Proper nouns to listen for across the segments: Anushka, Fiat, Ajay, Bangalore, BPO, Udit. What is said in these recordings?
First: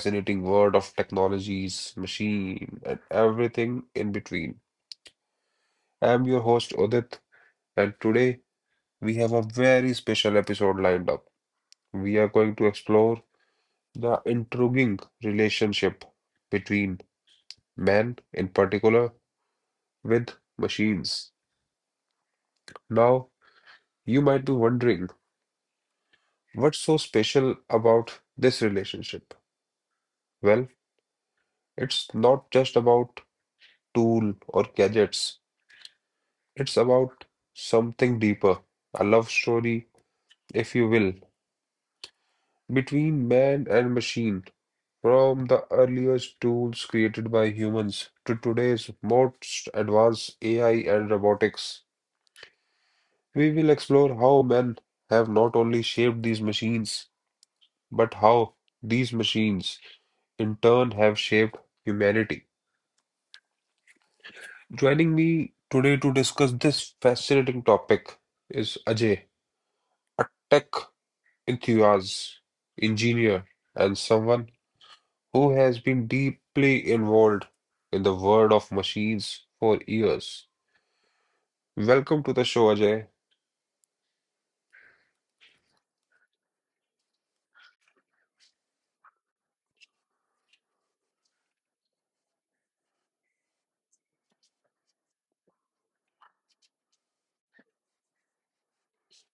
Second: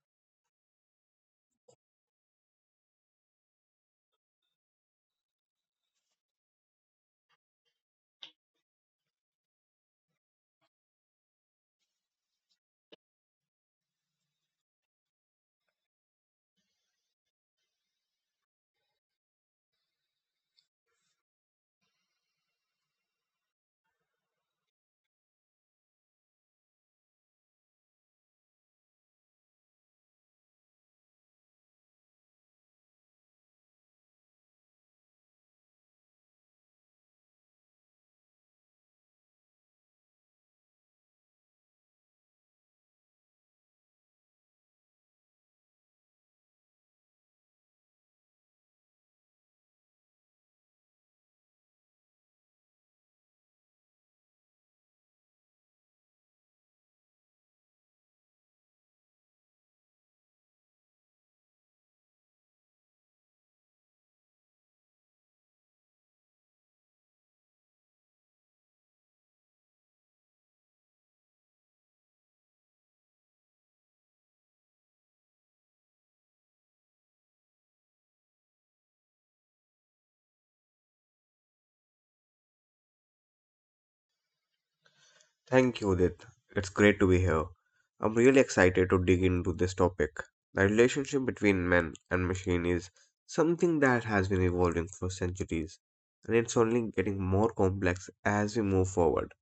fascinating world of technologies, machine, and everything in between. I'm your host, Udit, and today we have a very special episode lined up. We are going to explore the intriguing relationship between man, in particular, with machines. Now, you might be wondering, what's so special about this relationship? Well, it's not just about tool or gadgets. It's about something deeper, a love story, if you will, between man and machine. From the earliest tools created by humans to today's most advanced AI and robotics, we will explore how men have not only shaped these machines, but how these machines in turn have shaped humanity. Joining me today to discuss this fascinating topic is Ajay, a tech enthusiast, engineer, and someone who has been deeply involved in the world of machines for years. Welcome to the show, Ajay. Thank you, Udit. It's great to be here. I'm really excited to dig into this topic. The relationship between man and machine is something that has been evolving for centuries, and it's only getting more complex as we move forward.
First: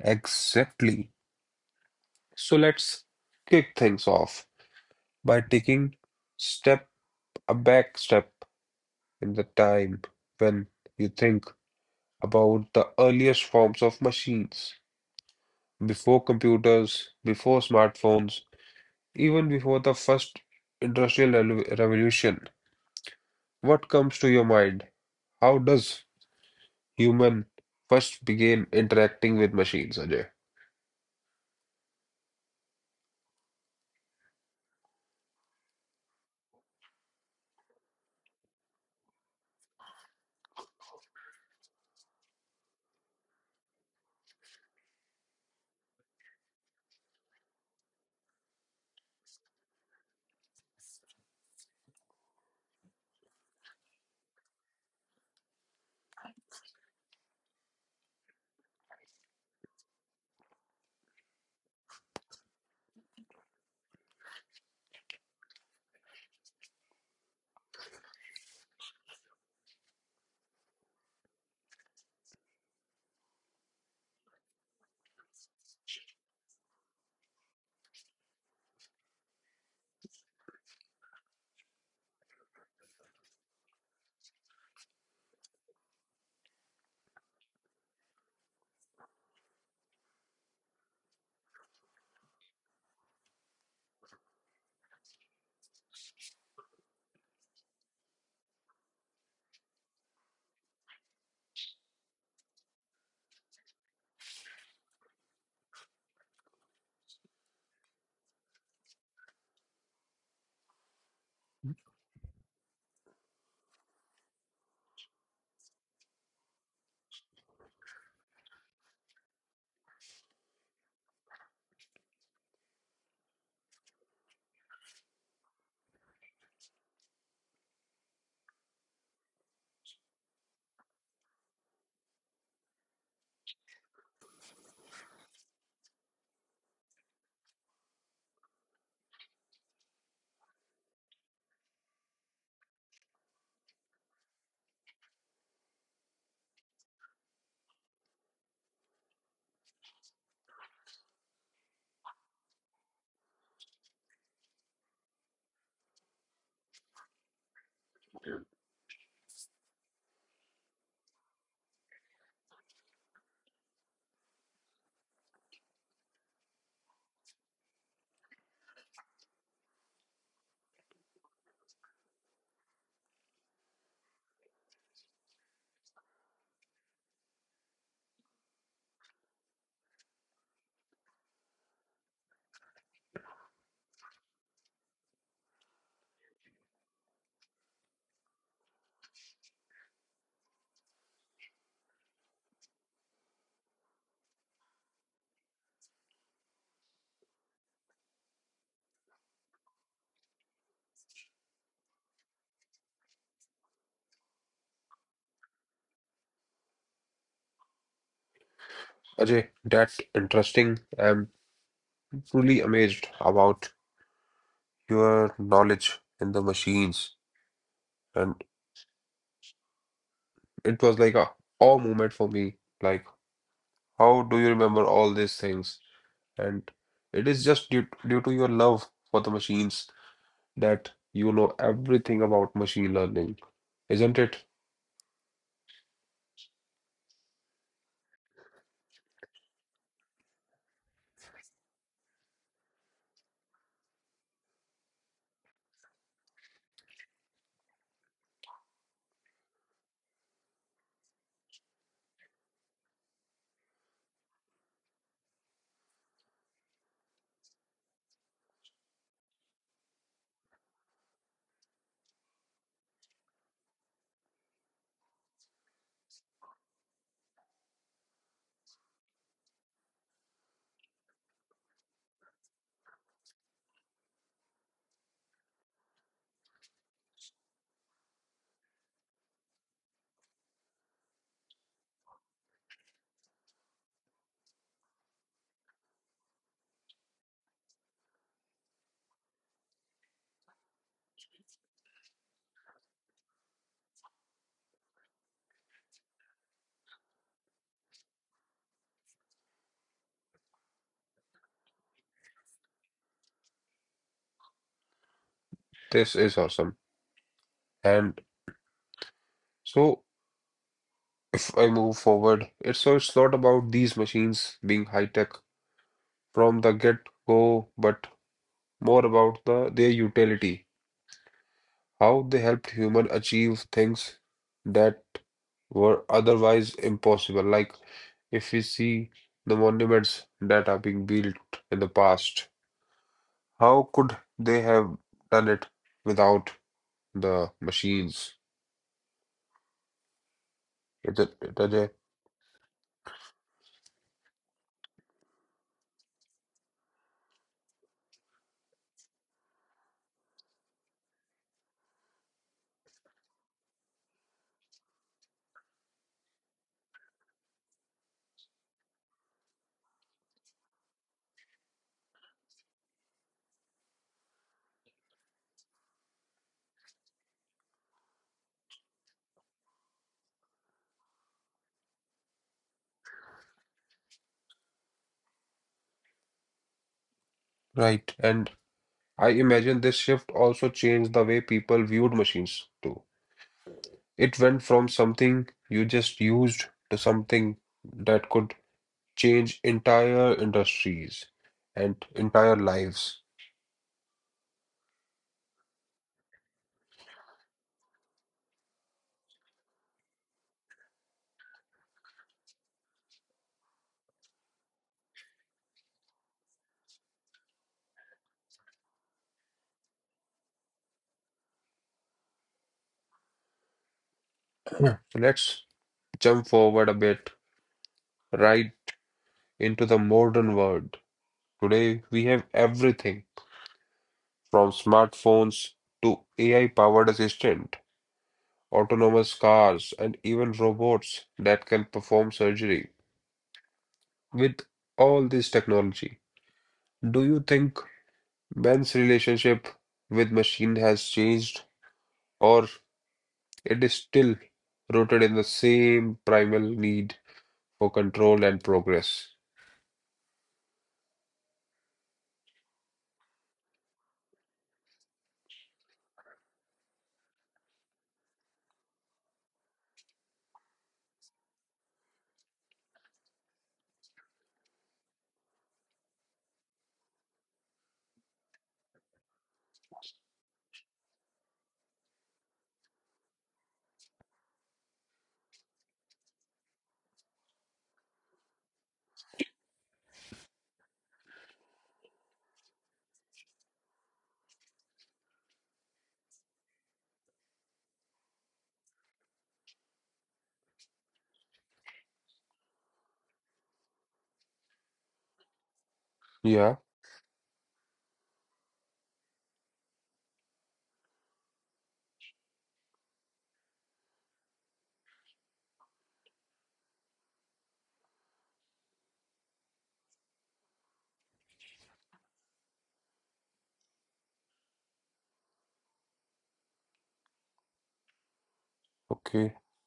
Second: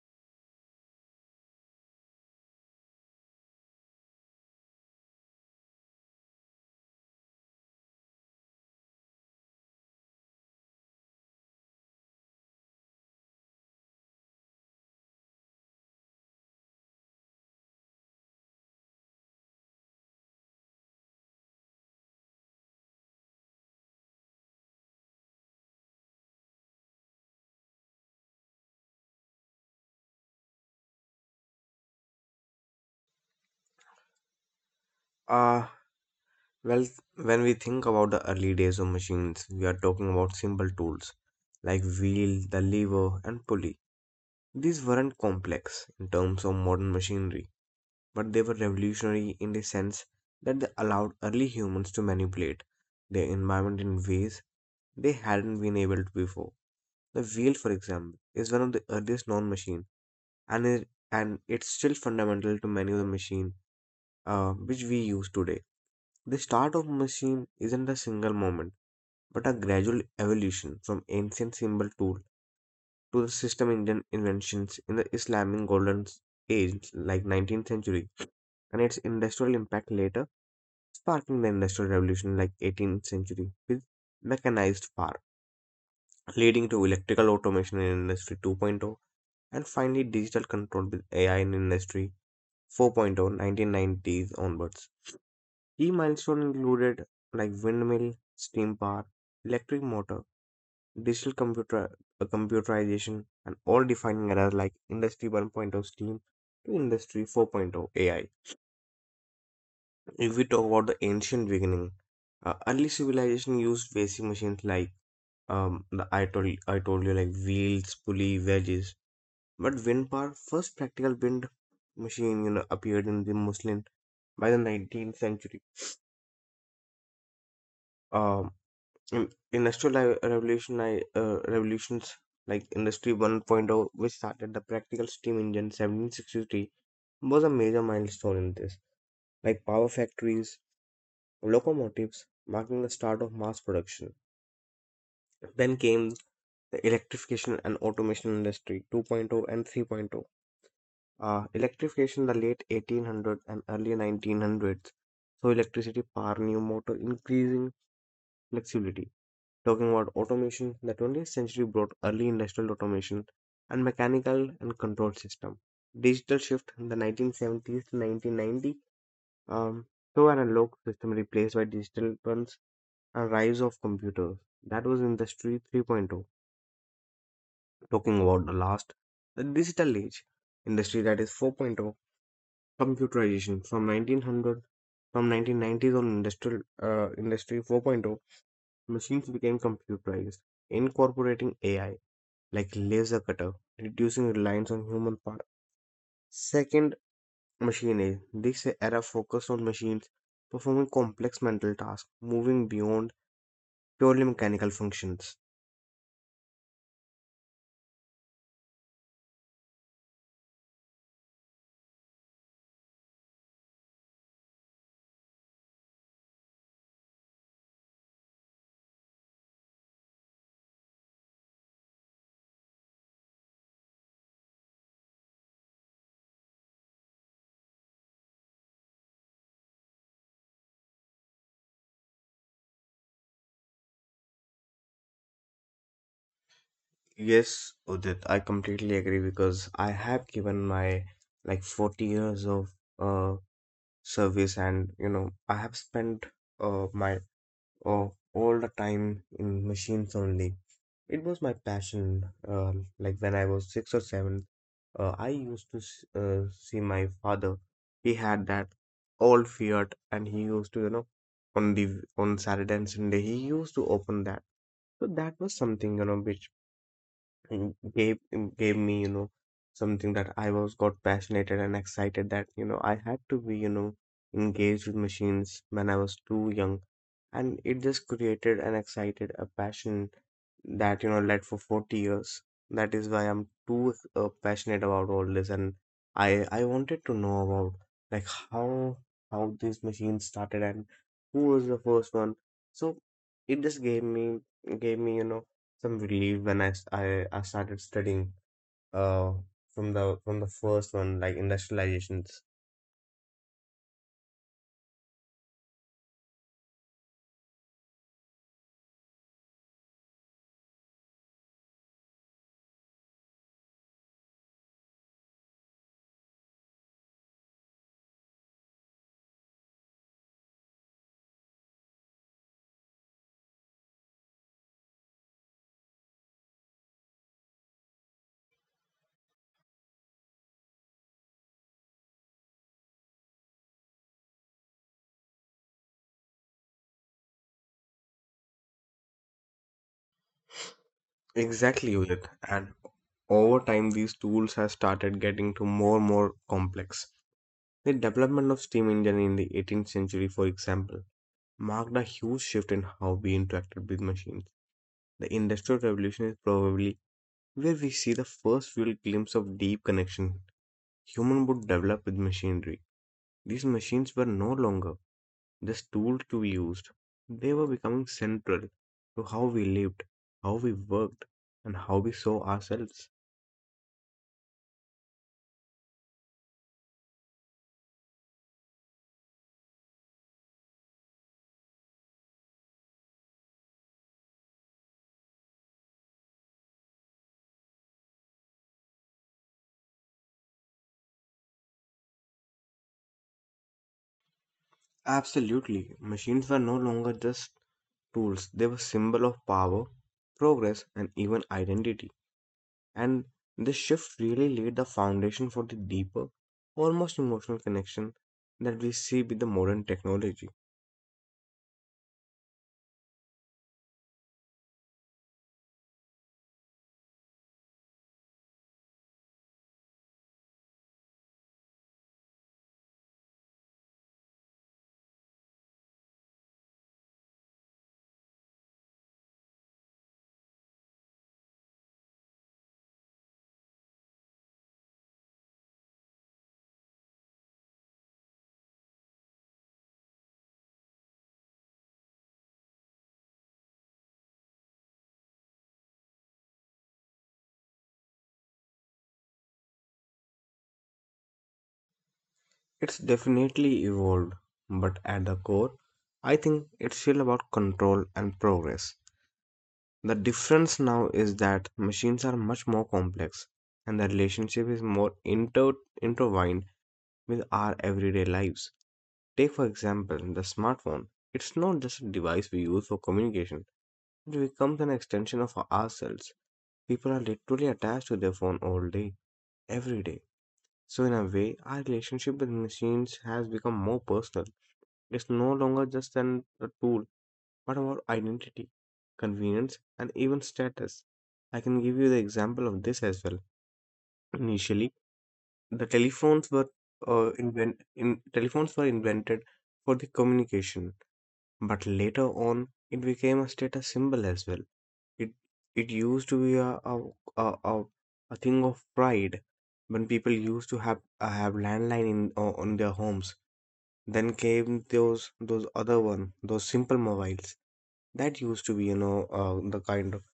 Exactly. So let's kick things off by taking step a back step in the time when you think about the earliest forms of machines, before computers, before smartphones, even before the first revolution. What comes to your mind? How does human first begin interacting with machines, Ajay? Ah, well, when we think about the early days of machines, we are talking about simple tools like wheel, the lever, and pulley. These weren't complex in terms of modern machinery, but they were revolutionary in the sense that they allowed early humans to manipulate their environment in ways they hadn't been able to before. The wheel, for example, is one of the earliest known machines, and it's still fundamental to many of the machines which we use today. The start of a machine isn't a single moment, but a gradual evolution from ancient symbol tool to the system engine inventions in the Islamic golden age like 19th century, and its industrial impact later sparking the Industrial Revolution like 18th century with mechanized farm, leading to electrical automation in Industry 2.0, and finally digital control with AI in Industry 4.0, 1990s onwards. Key milestones included like windmill, steam power, electric motor, digital computer, computerization, and all defining eras like Industry 1.0 steam to Industry 4.0 AI. If we talk about the ancient beginning, early civilization used basic machines like the I told you, like wheels, pulley, wedges. But wind power, first practical wind machine, appeared in the Muslim by the 19th century. Um, in industrial revolutions like Industry 1.0, which started the practical steam engine 1763, was a major milestone in this. Like power factories, locomotives, marking the start of mass production. Then came the electrification and automation industry 2.0 point oh and 3.0 point oh. Electrification the late 1800s and early 1900s. So electricity power new motor increasing flexibility. Talking about automation, the 20th century brought early industrial automation and mechanical and control system. Digital shift in the 1970s to 1990. Um, so an analog system replaced by digital ones and rise of computers. That was industry 3.0 point oh. Talking about the last, the digital age, industry that is 4.0, computerization from 1990s on industrial industry 4.0, machines became computerized, incorporating AI like laser cutter, reducing reliance on human part. Second, machine age. This era focused on machines performing complex mental tasks, moving beyond purely mechanical functions. Ajay, that's interesting. I'm truly amazed about your knowledge in the machines. And it was like a awe moment for me. Like, how do you remember all these things? And it is just due to your love for the machines that you know everything about machine learning, isn't it? Yes, Udit, I completely agree because I have given my like 40 years of uh service, and I have spent my all the time in machines only. It was my passion. Like when I was 6 or 7, I used to see my father. He had that old Fiat, and he used to, on the on Saturday and Sunday he used to open that. So that was something, you know which and gave mm, gave me, something that I was got passionate and excited, that I had to be, engaged with machines when I was too young, and it just created and excited a passion that, led for 40 years. That is why I'm too passionate about all this, and I wanted to know about, like, how these machines started and who was the first one. So it just gave me, some relief when I started studying uh from the first one like industrializations. This is awesome. And so, if I move forward, it's so it's not about these machines being high tech from the get-go, but more about the their utility, how they helped human achieve things that were otherwise impossible. Like if we see the monuments that are being built in the past, how could they have done it without the machines? Raj- Exactly, Rajay, Udit. And over time, these tools have started getting to more and more complex. The development of steam engine in the 18th century, for example, marked a huge shift in how we interacted with machines. The Industrial Revolution is probably where we see the first real glimpse of deep connection human would develop with machinery. These machines were no longer this tool to be used. They were becoming central to how we lived, how we worked, and how we saw ourselves. right. And I imagine this shift also changed the way people viewed machines too. It went from something you just used to something that could change entire industries and entire lives. Absolutely, machines were no longer just tools, they were symbol of power, progress, and even identity. And this shift really laid the foundation for the deeper, almost emotional connection that we see with the modern technology. Yeah. So let's jump forward a bit, right into the modern world. Today we have everything from smartphones to AI-powered assistant, autonomous cars, and even robots that can perform surgery. With all this technology, do you think man's relationship with machine has changed, or it is still rooted in the same primal need for control and progress? It's definitely evolved, but at the core, I think it's still about control and progress. The difference now is that machines are much more complex, and the relationship is more intertwined with our everyday lives. Take, for example, the smartphone. It's not just a device we use for communication, it becomes an extension of ourselves. People are literally attached to their phone all day, every day. So, in a way, our relationship with machines has become more personal. It's no longer just a tool but our identity, convenience, and even status. I can give you the example of this as well. Initially, the telephones were Yeah, invent in telephones were invented for the communication, but later on it became a status symbol as well. It it used to be a, a, a thing of pride when people used to have landline in, on their homes. Then came those other one, those simple mobiles that used to be, the okay,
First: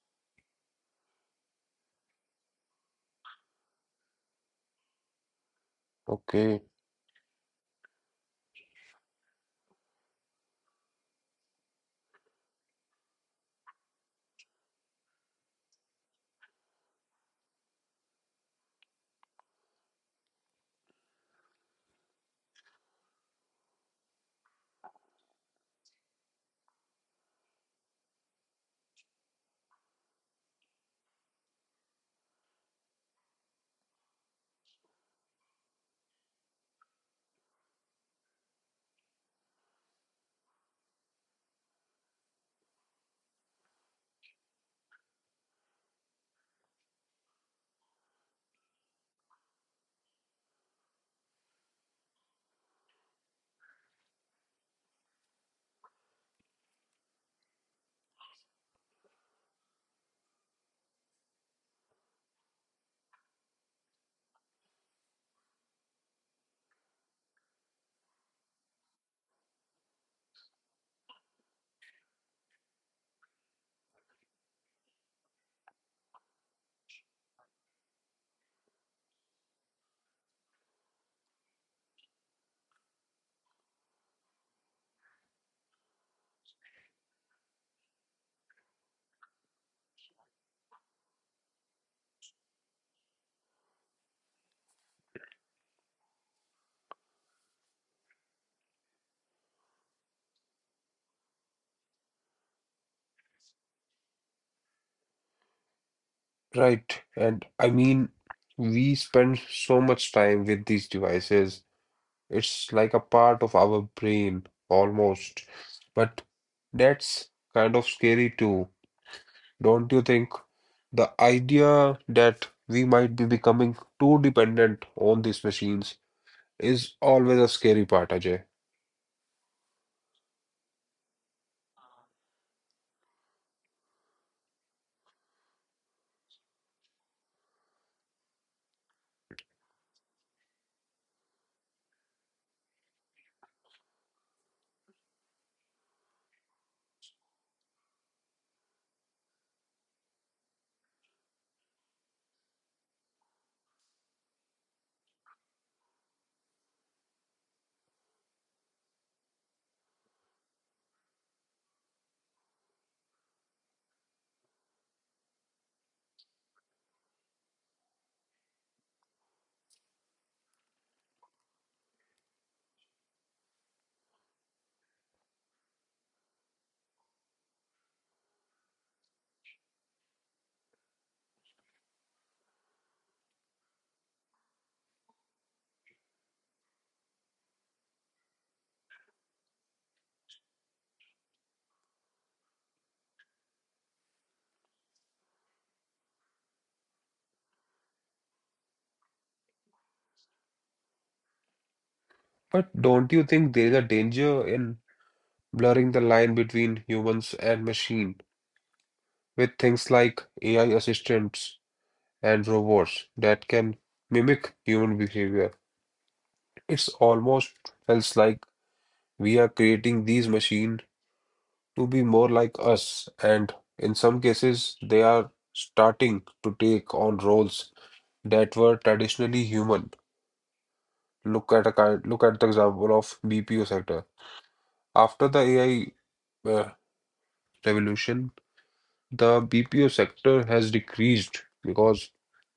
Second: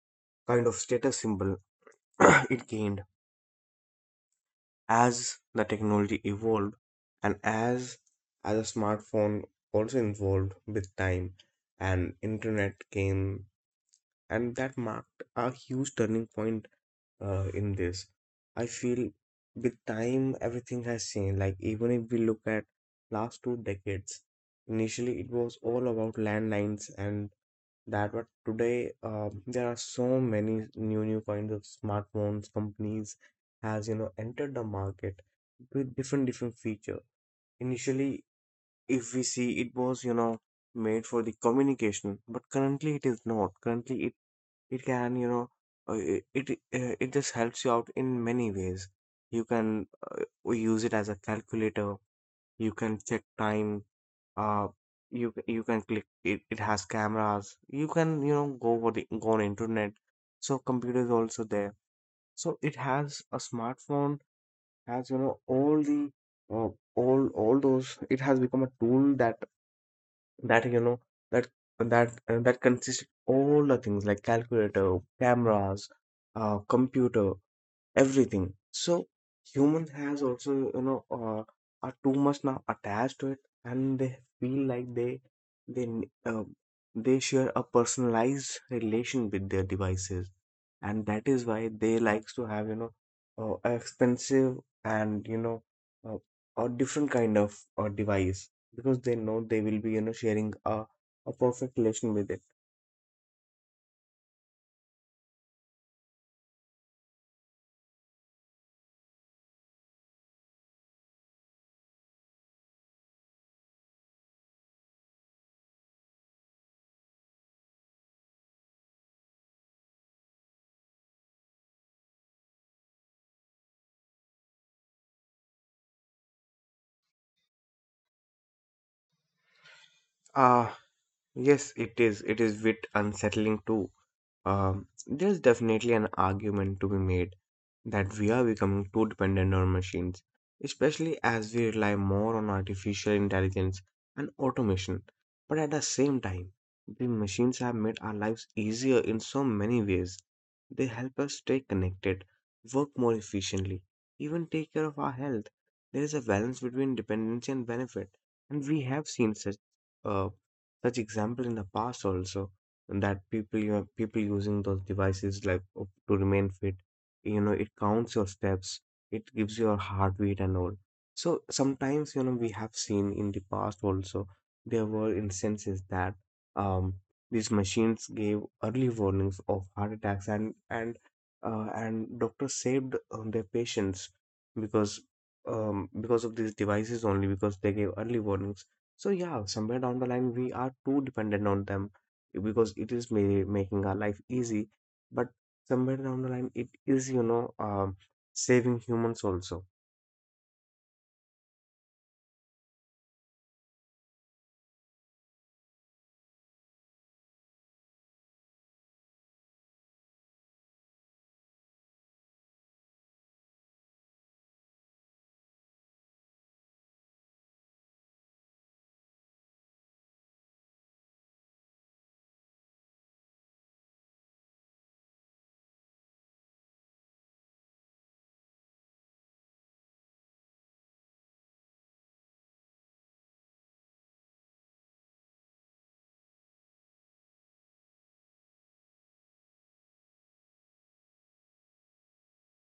kind of status symbol it gained as the technology okay, evolved, and as a smartphone also evolved with time, and internet came, and that marked a huge turning point in this, I feel. With time everything has changed, like even if we look at last 2 decades, initially it was all about landlines and that, but today, there are so many new kinds of smartphones companies has, entered the market with different feature. Initially, if we see, it was, made for the communication, but currently it is not currently it can, uh, it it, it just helps you out in many ways. You can, use it as a calculator, you can check time, uh you can click it, it has cameras, you can, go for the go on internet, so computer is also there. So it has a smartphone has, you know all the uh, all those. It has become a tool that, that you know that that consists of all the things like calculator, cameras, computer, everything. So human has also, are too much now attached to it, and they feel like they n- uh, they share a personalized relation with their devices, and that is why they likes to have, expensive and, uh, a different kind of, device, because they know they will be, sharing a perfect relation with it. right. And I mean, we spend so much time with these devices. It's like a part of our brain almost, but that's kind of scary too. Don't you think the idea that we might be becoming too dependent on these machines is always a scary part, Ajay? Ah, Yes, it is. It is bit unsettling too. There's definitely an argument to be made that we are becoming too dependent on machines, especially as we rely more on artificial intelligence and automation. But at the same time, the machines have made our lives easier in so many ways. They help us stay connected, work more efficiently, even take care of our health. There is a balance between dependency and benefit, and we have seen such. Uh, such example in the past also, that people, people using those devices like, to remain fit, it counts your steps, it gives your heartbeat and all. So sometimes, we have seen in the past also there were instances that, um these machines gave early warnings of heart attacks, and and doctors saved their patients because, because of these devices only, because they gave early warnings. So yeah, somewhere down the line we are too dependent on them, because it is making our life easy, but somewhere down the line it is, saving humans also. But don't you think there is a danger in blurring the line between humans and machine with things like AI assistants and robots that can mimic human behavior? It's almost feels like we are creating these machines to be more like us, and in some cases, they are starting to take on roles that were traditionally human. Look at a kind, look at the example of BPO sector. After the AI uh, revolution, the BPO sector has decreased because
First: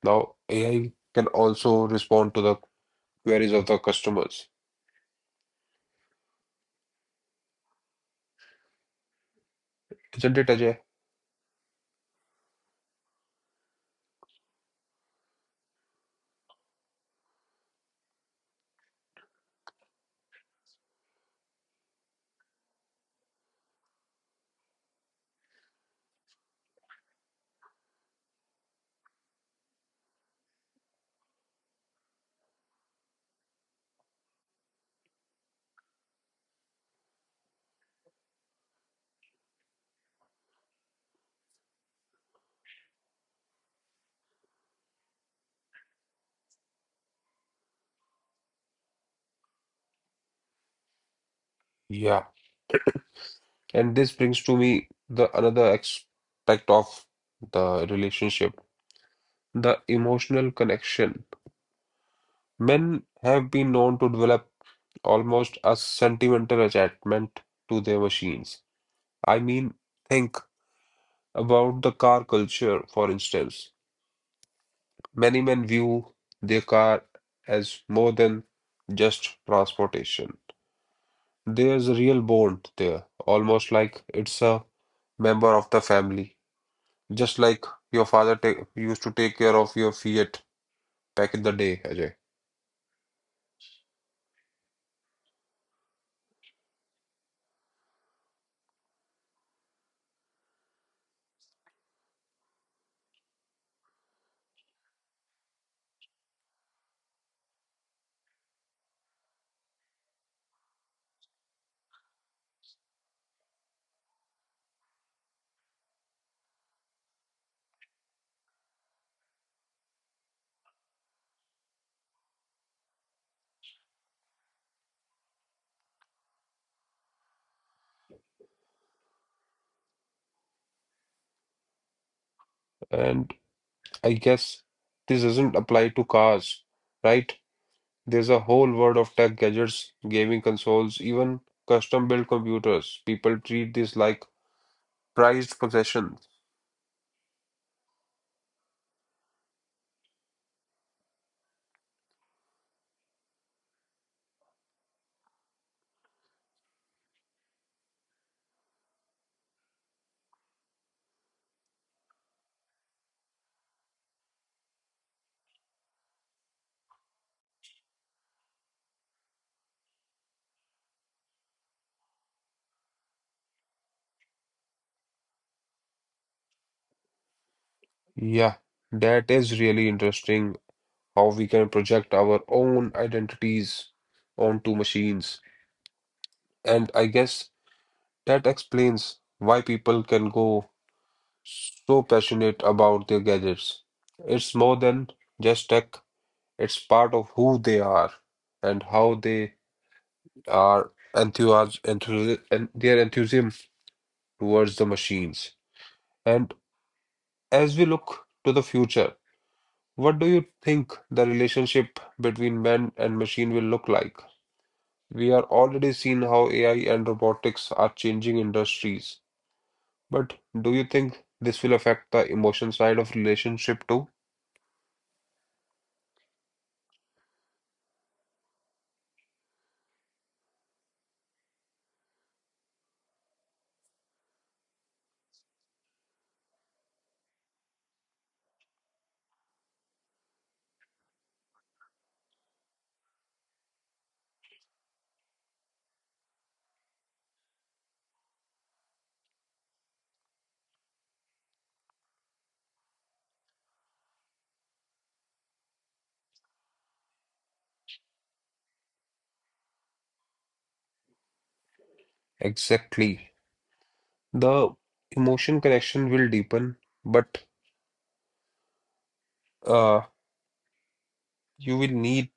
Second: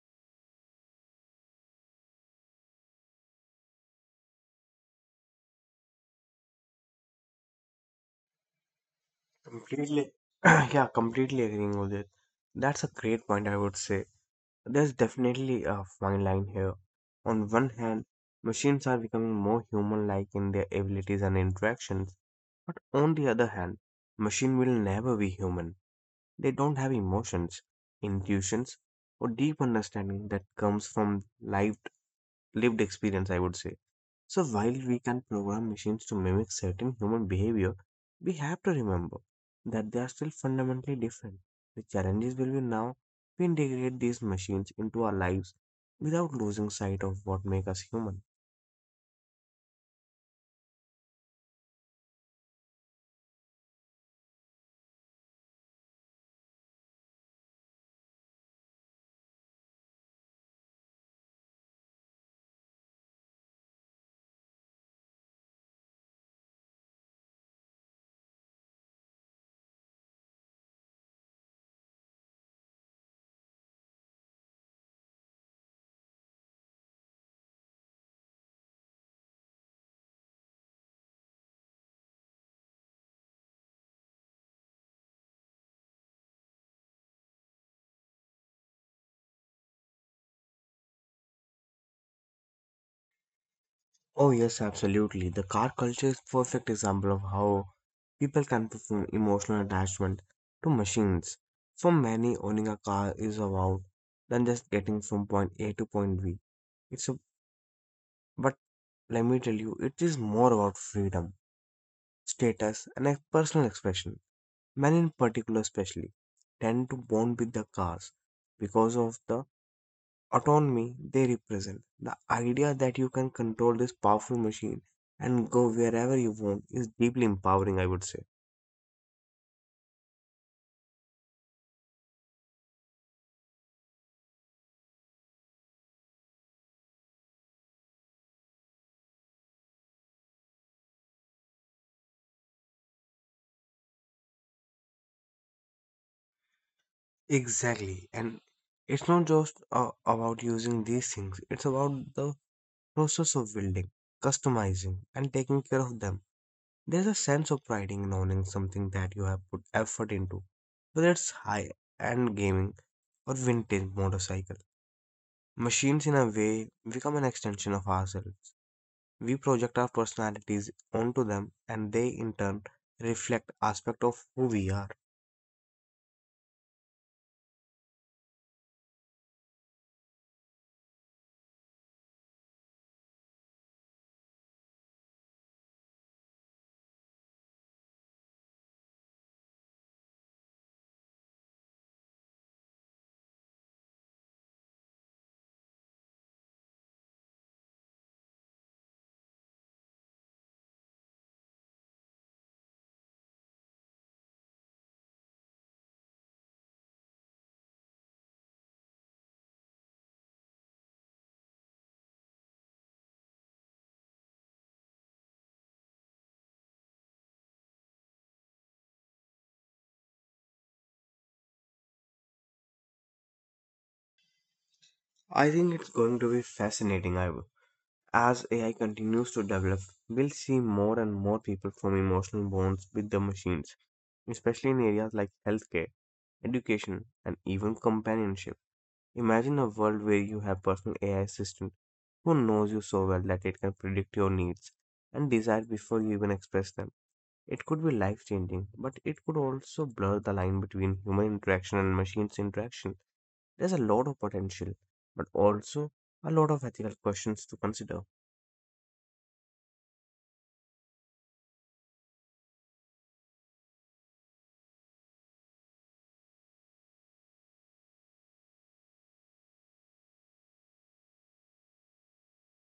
now AI can also respond to the queries of the customers. Completely, Isn't it, Ajay? yeah, completely agreeing with it. That's a great point. I would say there's definitely a fine line here. On one hand, machines are becoming more human-like in their abilities and interactions, but on the other hand, machine will never be human. They don't have emotions, intuitions, or deep understanding that comes from lived experience, I would say. So, while we can program machines to mimic certain human behavior, we have to remember that they are still fundamentally different. The challenges will be now we integrate these machines into our lives without losing sight of what makes us human. Yeah. And this brings to me the another aspect of the relationship, the emotional connection. Men have been known to develop almost a sentimental attachment to their machines. I mean, think about the car culture, for instance. Many men view their car as more than just transportation. There's a real bond there, almost like it's a member of the family. Just like your father ta used to take care of your Fiat back in the day, Ajay. Oh, yes, absolutely. The car culture is perfect example of how people can perform emotional attachment to machines. For many, owning a car is about than just getting from point A to point B. It's a, but Let me tell you, it is more about freedom, status, and a personal expression. Men in particular, especially, tend to bond with the cars because of the autonomy they represent. The idea that you can control this powerful machine and go wherever you want is deeply empowering, I would say. And I guess this doesn't apply to cars, right? There's a whole world of tech gadgets, gaming consoles, even custom-built computers. People treat this like prized possessions. Exactly. And it's not just, about using these things, it's about the process of building, customizing, and taking care of them. There's a sense of pride in owning something that you have put effort into, whether it's high end gaming or vintage motorcycle. Machines, in a way, become an extension of ourselves. We project our personalities onto them and they in turn reflect aspect of who we are. Yeah, that is really interesting how we can project our own identities onto machines. And I guess that explains why people can go so passionate about their gadgets. It's more than just tech. It's part of who they are and how they are enthusiasm enthusi- and their enthusiasm towards the machines. And as we look to the future, what do you think the relationship between man and machine will look like? We are already seeing how AI and robotics are changing industries. But do you think this will affect the emotion side of relationship too? I think it's going to be fascinating, as AI continues to develop, we'll see more and more people form emotional bonds with the machines, especially in areas like healthcare, education, and even companionship. Imagine a world where you have personal AI assistant who knows you so well that it can predict your needs and desires before you even express them. It could be life changing, but it could also blur the line between human interaction and machines interaction. There's a lot of potential, but also a lot of ethical questions to consider. Exactly. The emotion connection will deepen, but uh, you will need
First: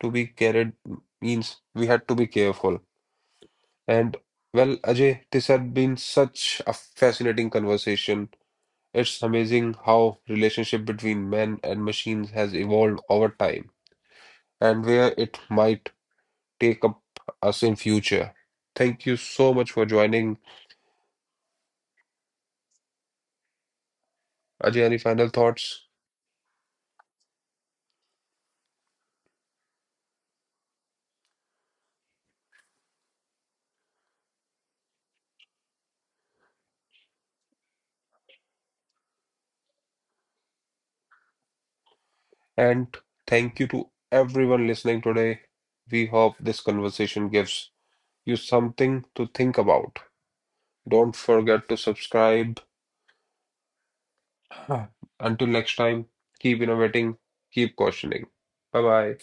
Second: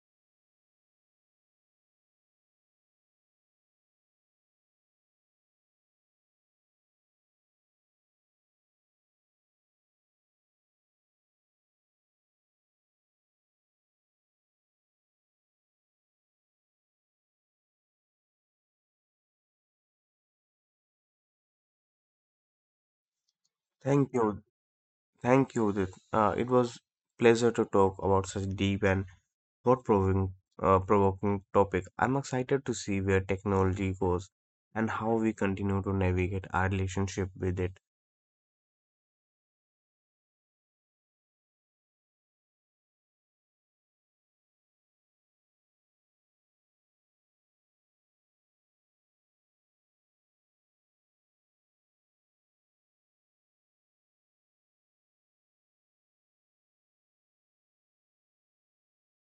to be carried, means we had to be careful. And well, Ajay, this had been such a fascinating conversation. It's amazing how relationship between men and machines has evolved over time and where it might take up us in future. Thank you so much for joining. Thank you. Ajay, any final Thank you, thoughts? Udit. It was pleasure to talk about such deep and thought-provoking provoking topic. I'm excited to see where technology goes and how we continue to navigate our relationship with it. And thank you to everyone listening today. We hope this conversation gives you something to think about. Don't forget to subscribe. Until next time, keep innovating, keep questioning. Bye bye.